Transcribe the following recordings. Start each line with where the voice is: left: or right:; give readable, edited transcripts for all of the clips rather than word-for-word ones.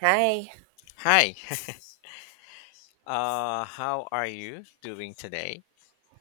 right: Hi,
left: Hi. How are you doing today?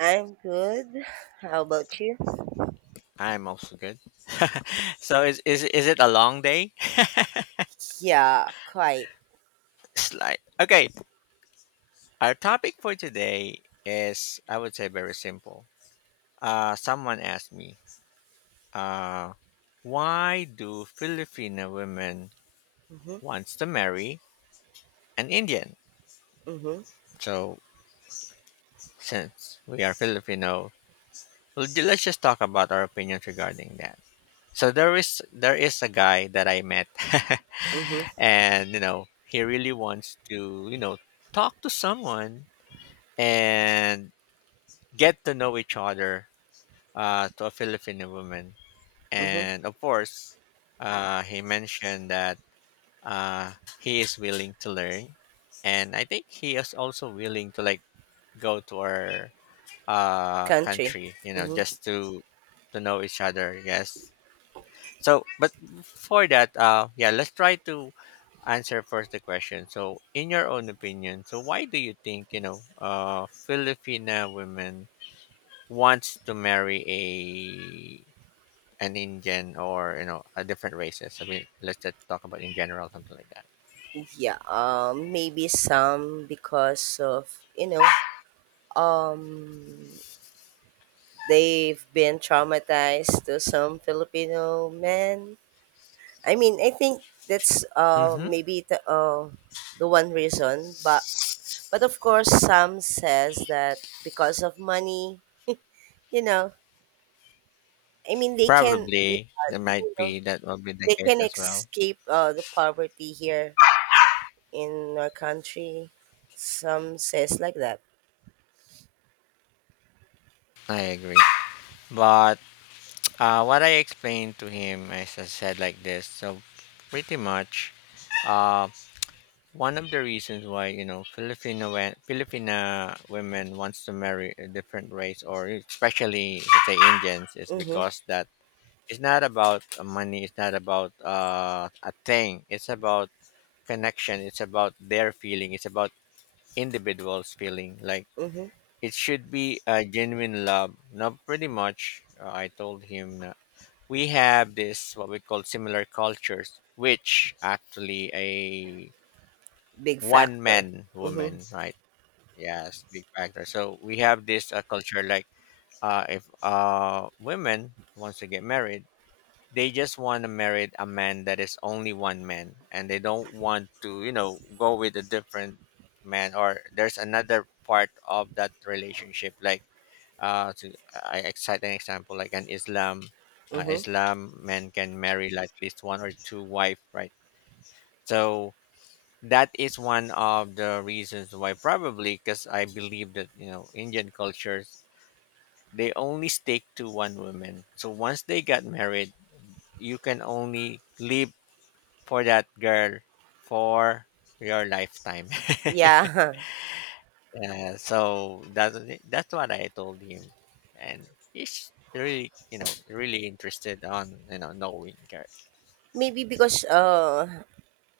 right: I'm good. How about you?
left: I'm also good. So is it a long day?
right: Yeah, quite.
left: It's like okay. Our topic for today is I would say very simple. Someone asked me, uh, why do Filipino women
right: Mhm,
left: wants to marry an Indian?
right: mhm,
left: So since we are Filipino, let's just talk about our opinions regarding that. So there is a guy that I met,
right: mhm,
left: and he really wants to talk to someone and get to know each other to a Filipino woman.
right: mhm.
left: And of course, he mentioned that he is willing to learn, and I think he is also willing to like go to our
right: Country.
left: country, you know,
right: Mhm.
left: just to know each other. Yes. So, but for that, yeah, let's try to answer first the question. So, in your own opinion, so why do you think Filipina women wants to marry a an Indian or a different races? I mean, let's just talk about in general something like that.
right: Yeah. Maybe some because of you know. Um, they've been traumatized to some Filipino men. I mean, I think that's
left: Mm-hmm.
right: maybe the one reason. But of course, some says that because of money, you know, I mean, they can, yeah,
left: Probably there might
right: you know,
left: be that will be the
right: they
left: case
right: can
left: as well.
right: escape the poverty here in our country. Some says like that.
left: I agree. But what I explained to him, as I said, like this. So pretty much, uh, One of the reasons why Filipina women wants to marry a different race or especially say Indians is
right: Mm-hmm.
left: because that it's not about money, it's not about a thing, it's about connection, it's about their feeling, it's about individuals feeling like
right: Mm-hmm.
left: it should be a genuine love. Now, pretty much, I told him that we have this what we call similar cultures, which actually a
right: Big
left: one
right: factor.
left: man
right: Mm-hmm.
left: woman, right? Yes, big factor. So we have this culture like if women wants to get married, they just want to marry a man that is only one man, and they don't want to, you know, go with a different man or there's another part of that relationship. Like to I cite an example like an Islam,
right: Mm-hmm.
left: Islam men can marry like at least one or two wife, right? So that is one of the reasons why probably because I believe that Indian cultures they only stick to one woman. So once they got married, you can only live for that girl for your lifetime.
right: Yeah.
left: Yeah, so that's what I told him. And he's really, really interested on, knowing girls.
right: Maybe because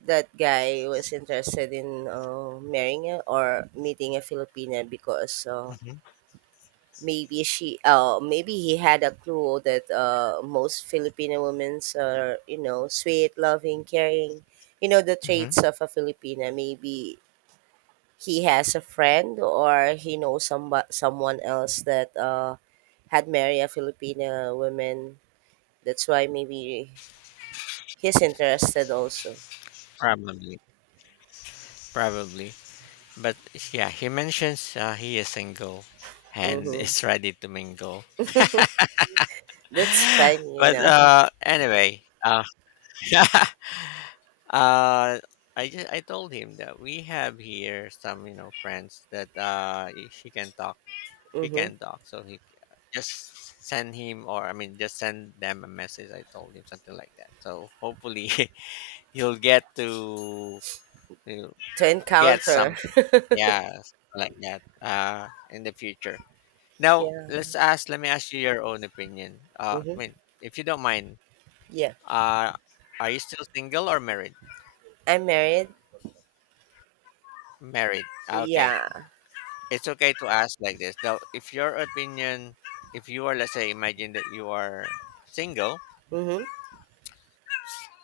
right: that guy was interested in marrying a, or meeting a Filipina because
left: Hmm.
right: maybe she maybe he had a clue that most Filipino women are, you know, sweet, loving, caring, you know, the
left: Hmm.
right: traits of a Filipina. Maybe he has a friend or he knows someone else that had married a Filipina woman. That's why maybe he's interested also.
left: Probably. Probably. But yeah, he mentions he is single and
right: Mm-hmm.
left: is ready to mingle.
right: That's fun, you
left: But
right: know.
left: anyway, I told him that we have here some friends that he can talk. He
right: Mm-hmm.
left: can talk, so he just send him, or I mean just send them a message. I told him something like that. So hopefully he'll get to, you know,
right: To
left: get some,
right: encounter.
left: yeah, like that in the future. Now,
right: Yeah.
left: let's ask, let me ask you your own opinion. I mean,
right: Mm-hmm.
left: if you don't mind,
right: Yeah,
left: uh, are you still single or married?
right: I'm married.
left: Married. Ah, okay.
right: Yeah.
left: It's okay to ask like this. Now, if your opinion, if you are, let's say, imagine that you are single,
right: Mm-hmm.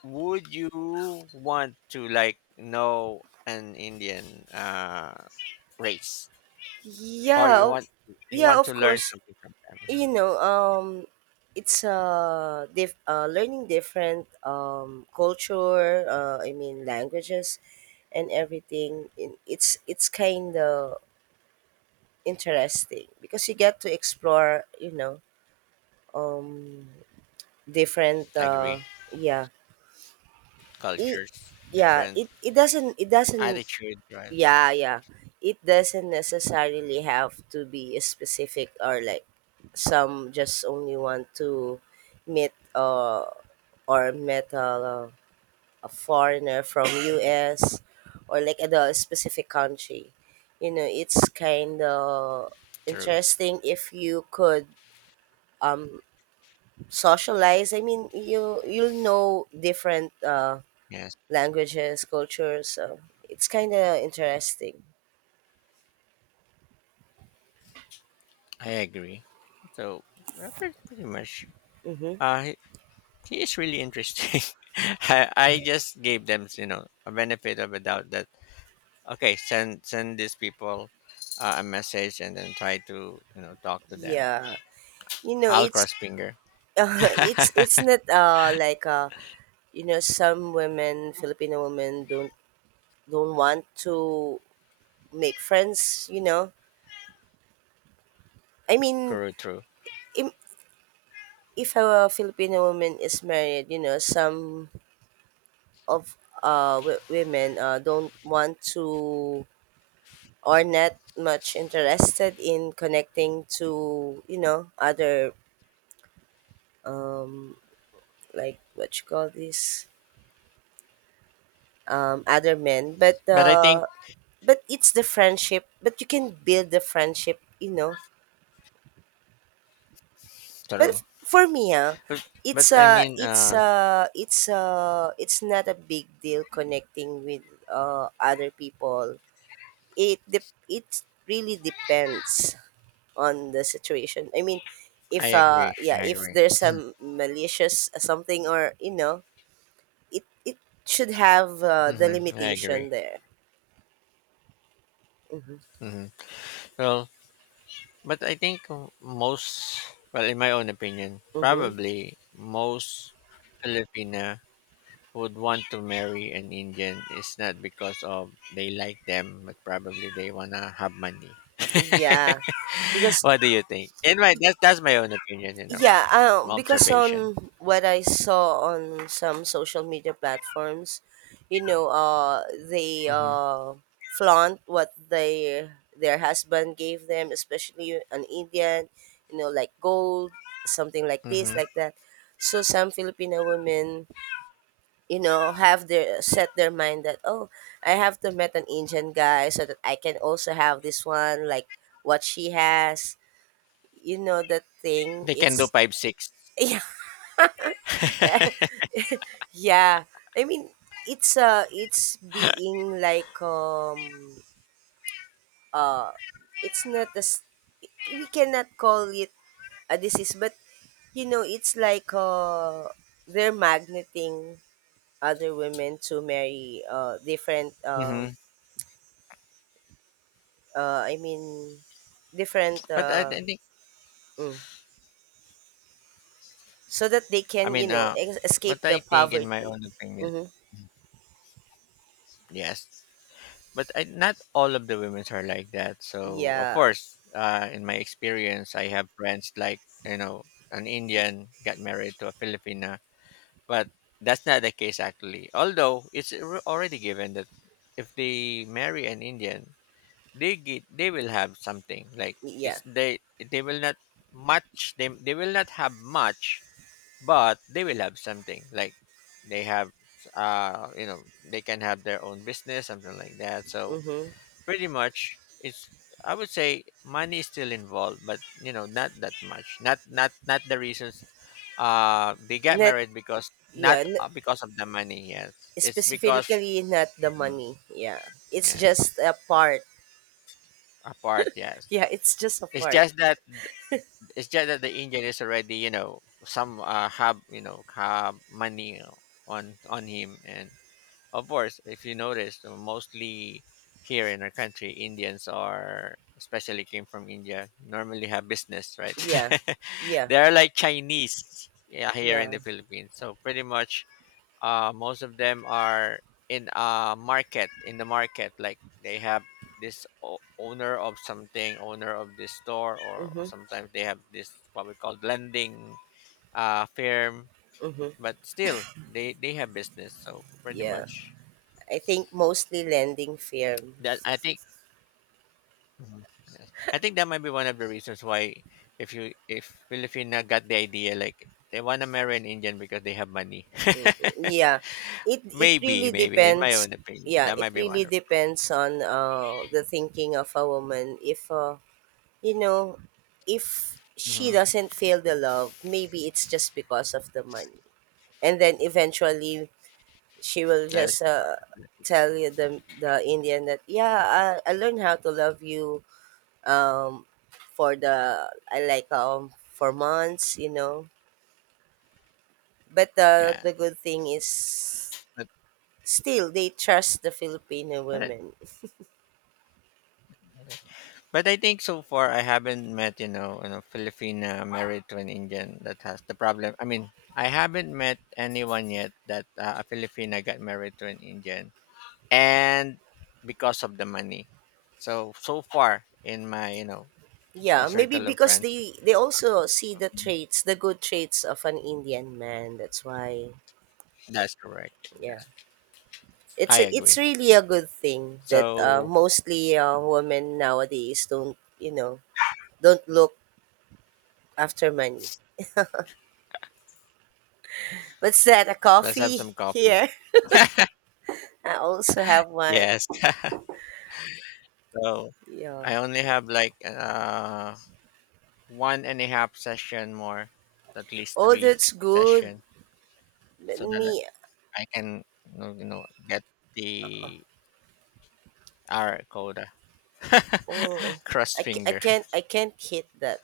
left: would you want to like know an Indian, race, or
right: Yeah, o-
left: you
right: yeah,
left: want to
right: of
left: learn
right: course.
left: something from them? Mhm.
right: You know, it's learning different culture. I mean, languages and everything. It's kind of interesting because you get to explore. You know, um, different.
left: Agree.
right: Yeah, it,
left: Cultures,
right: yeah.
left: different
right: It doesn't.
left: attitude, right?
right: Yeah, yeah. It doesn't necessarily have to be specific, or like some just only want to meet or meet a foreigner from US or like at a specific country. You know, it's kind of
left: True.
right: interesting if you could um socialize. I mean, you'll know different
left: Yes.
right: languages, cultures. So it's kind of interesting.
left: I agree. So, Robert, pretty much,
right: Mm-hmm.
left: uh, he he is really interesting. I just gave them, you know, a benefit of a doubt that okay, send these people a message and then try to talk to them.
right: Yeah. You know,
left: I'll
right: it's
left: cross finger.
right: it's not like you know some women, Filipino women don't want to make friends. You know, I mean,
left: True, true.
right: im- if a Filipino woman is married, you know, some of women don't want to, or not much interested in, connecting to, you know, other um like what you call this, other men. but
left: But I think
right: uh but it's the friendship, but you can build the friendship, you know.
left: true.
right: For me,
left: But
right: it's
left: I
right: a
left: mean,
right: it's not a big deal connecting with other people. It really depends on the situation. I mean,
left: I
right: if
left: agree.
right: yeah,
left: I
right: if
left: agree.
right: there's some malicious something, or you know, it should have the
left: Hmm. I agree.
right: limitation there. Mm-hmm.
left: Mm-hmm. Well, but I think most, well, in my own opinion,
right: Mm-hmm.
left: probably most Filipina would want to marry an Indian is not because of they like them, but probably they wanna have money.
right: Yeah, because,
left: What do you think? In my that's my own opinion, you know,
right: yeah, because
left: observation.
right: on what I saw on some social media platforms, you know, they,
left: Mm-hmm.
right: flaunt what they their husband gave them, especially an Indian, you know, like gold, something like this,
left: Mm-hmm.
right: like that. So some Filipino women, you know, have their, set their mind that, oh, I have to meet an Indian guy so that I can also have this one, like what she has, you know, that thing.
left: They can do
right: It's
left: 5-6.
right: yeah. Yeah, I mean, it's being like uh it's not as, we cannot call it a disease, but you know it's like, they're magneting other women to marry different,
left: Mm-hmm.
right: I mean different,
left: But I think,
right: mm, so that they
left: I
right: can, you
left: mean,
right: know, escape
left: but I
right: the
left: think in my
right: poverty.
left: own opinion,
right: Mm-hmm.
left: yes, but I, not all of the women are like that. So of
right: Yeah,
left: course, in my experience, I have friends like, an Indian got married to a Filipina, but that's not the case actually. Although it's already given that if they marry an Indian, they will have something like
right: yeah.
left: it's they will not much they will not have much, but they will have something like they have they can have their own business, something like that. So
right: Mm-hmm.
left: pretty much, it's. I would say money is still involved, but, not that much. Not the reasons. They got
right: Not,
left: married because not,
right: yeah.
left: because of the money. Yes, it's because.
right: Specifically not the
left: Mhm.
right: money, yeah. It's
left: Yes,
right: just a part.
left: apart. Yes,
right: Yeah, it's just a
left: it's
right: part.
left: just that it's just that the Indian is already, some have, have money on him, and of course, if you notice, mostly here in our country, Indians are, especially came from India, normally have business, right?
right: Yeah. Yeah,
left: They are like Chinese, yeah, here in
right: yeah.
left: the Philippines. So pretty much, most of them are in a market, in the market, like they have this owner of something, owner of this store, or,
right: Mhm,
left: sometimes they have this what we call lending firm.
right: mhm.
left: But still, they have business. So pretty
right: Yeah.
left: much.
right: I think mostly lending
left: That
right: firms.
left: I think. Mhm. Yes. I think that might be one of the reasons why if Filipina got the idea like they want to marry an Indian because they have money.
right: Yeah. It
left: maybe,
right: really
left: maybe in my
right: depends.
left: own opinion,
right: Yeah,
left: that
right: it
left: might be one
right: really
left: of.
right: depends on the thinking of a woman. If You know, if she
left: Hmm.
right: doesn't feel the love, maybe it's just because of the money. And then eventually she will
left: There's.
right: just tell you, the Indian, that yeah, I learned how to love you, um for the, I like for months, you know. But
left: Yeah,
right: the good thing is,
left: but
right: still they trust the Filipino
left: but I-
right: women.
left: I think so far I haven't met, Filipina married to an Indian that has the problem. I mean, I haven't met anyone yet that a Filipina got married to an Indian and because of the money. So, so far in my, a
right: Yeah, maybe
left: circle of
right: because
left: friends,
right: they also see the traits, the good traits of an Indian man. That's why
left: that's correct.
right: yeah,
left: I
right: it's a, it's
left: agree.
right: really a good thing that,
left: So
right: mostly women nowadays don't, you know, don't look after money. What's that? A
left: let's have
right: coffee
left: some coffee.
right: here? I also have one.
left: Yes. So
right: Yeah.
left: I only have like one and a half session more, at least
right: Oh,
left: three
right: that's good.
left: session,
right: But
left: so that
right: me,
left: I can, get the R quota.
right: oh,
left: Cross finger.
right: I can't hit that.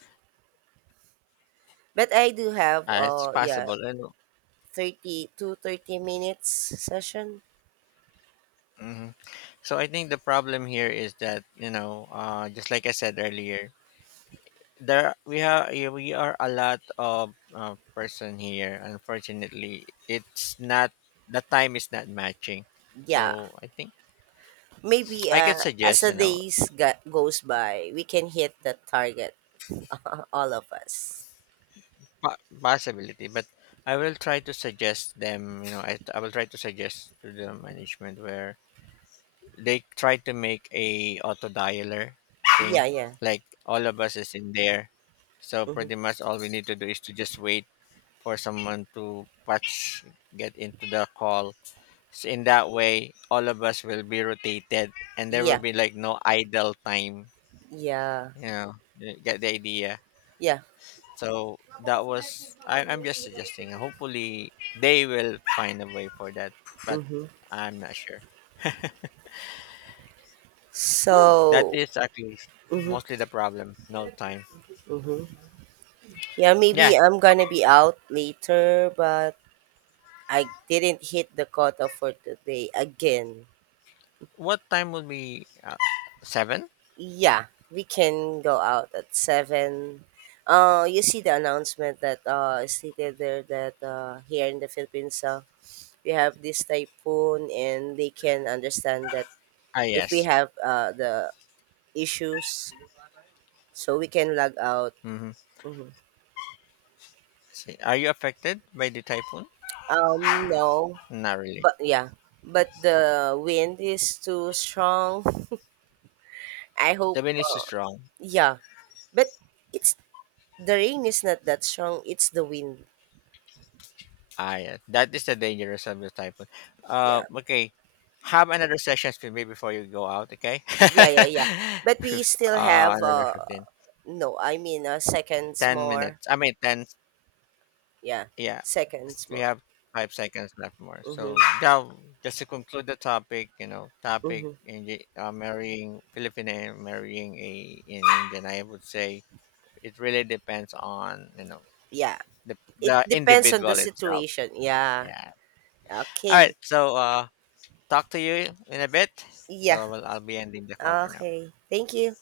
right: But I do have
left: It's
right: yeah,
left: possible. I know.
right: 30 to 30 minutes session.
left: Mhm. So I think the problem here is that, just like I said earlier, there we have we are a lot of person here. Unfortunately, it's not, the time is not matching.
right: Yeah.
left: So I think
right: Maybe
left: I can
right: as
left: suggest,
right: the goes by, we can hit the target. All of us.
left: possibility, but I will try to suggest them. You know, I will try to suggest to the management where they try to make a auto dialer thing,
right: Yeah, yeah.
left: like all of us is in there. So
right: Hmm.
left: pretty much all we need to do is to just wait for someone to patch get into the call. So in that way, all of us will be rotated, and there will
right: Yeah,
left: be like no idle time.
right: yeah,
left: You know, you get the idea.
right: yeah.
left: So that was, I'm just suggesting. Hopefully, they will find a way for that, but
right: Hmm.
left: I'm not sure. Oh, that
right: So,
left: is actually
right: hmm,
left: mostly the problem. No time.
right: hmm. Yeah,
left: Yeah.
right: maybe I'm gonna be out later, but I didn't hit the quota for today again.
left: What time will be, seven?
right: Yeah, we can go out at 7. You see the announcement that is stated there, that here in the Philippines, we have this typhoon, and they can understand that
left: Ah,
right: if we
left: yes.
right: have the issues, so we can log out.
left: Mm-hmm.
right: Mhm.
left: See, are you affected by the typhoon?
right: No,
left: Not really.
right: but yeah, but the wind is too strong. I hope,
left: The wind is strong.
right: yeah, but it's, the rain is not that strong. It's the wind.
left: Ah, yeah. That is the dangerous of the typhoon. Uh,
right: Yeah,
left: okay. Have another sessions with me before you go out, okay?
right: yeah, yeah, yeah. But we
left: Fif-
right: still
left: uh,
right: have
left: another 15.
right: no, I mean, seconds
left: 10
right: more.
left: minutes. I mean, 10.
right: Yeah,
left: Yeah.
right: seconds
left: We
right: more.
left: have 5 seconds left more. So,
right: Mhm,
left: now, just to conclude the topic, topic
right: mhm.
left: in the, marrying Filipino, marrying a in Indian, I would say it really depends on, you know,
right: Yeah,
left: the,
right: it
left: the
right: depends on the
left: individual itself.
right: situation. Yeah.
left: Yeah. All right.
right: Okay.
left: So, talk to you in a bit.
right: Yeah.
left: So, well, I'll be ending the call for now.
right: Okay. Thank you.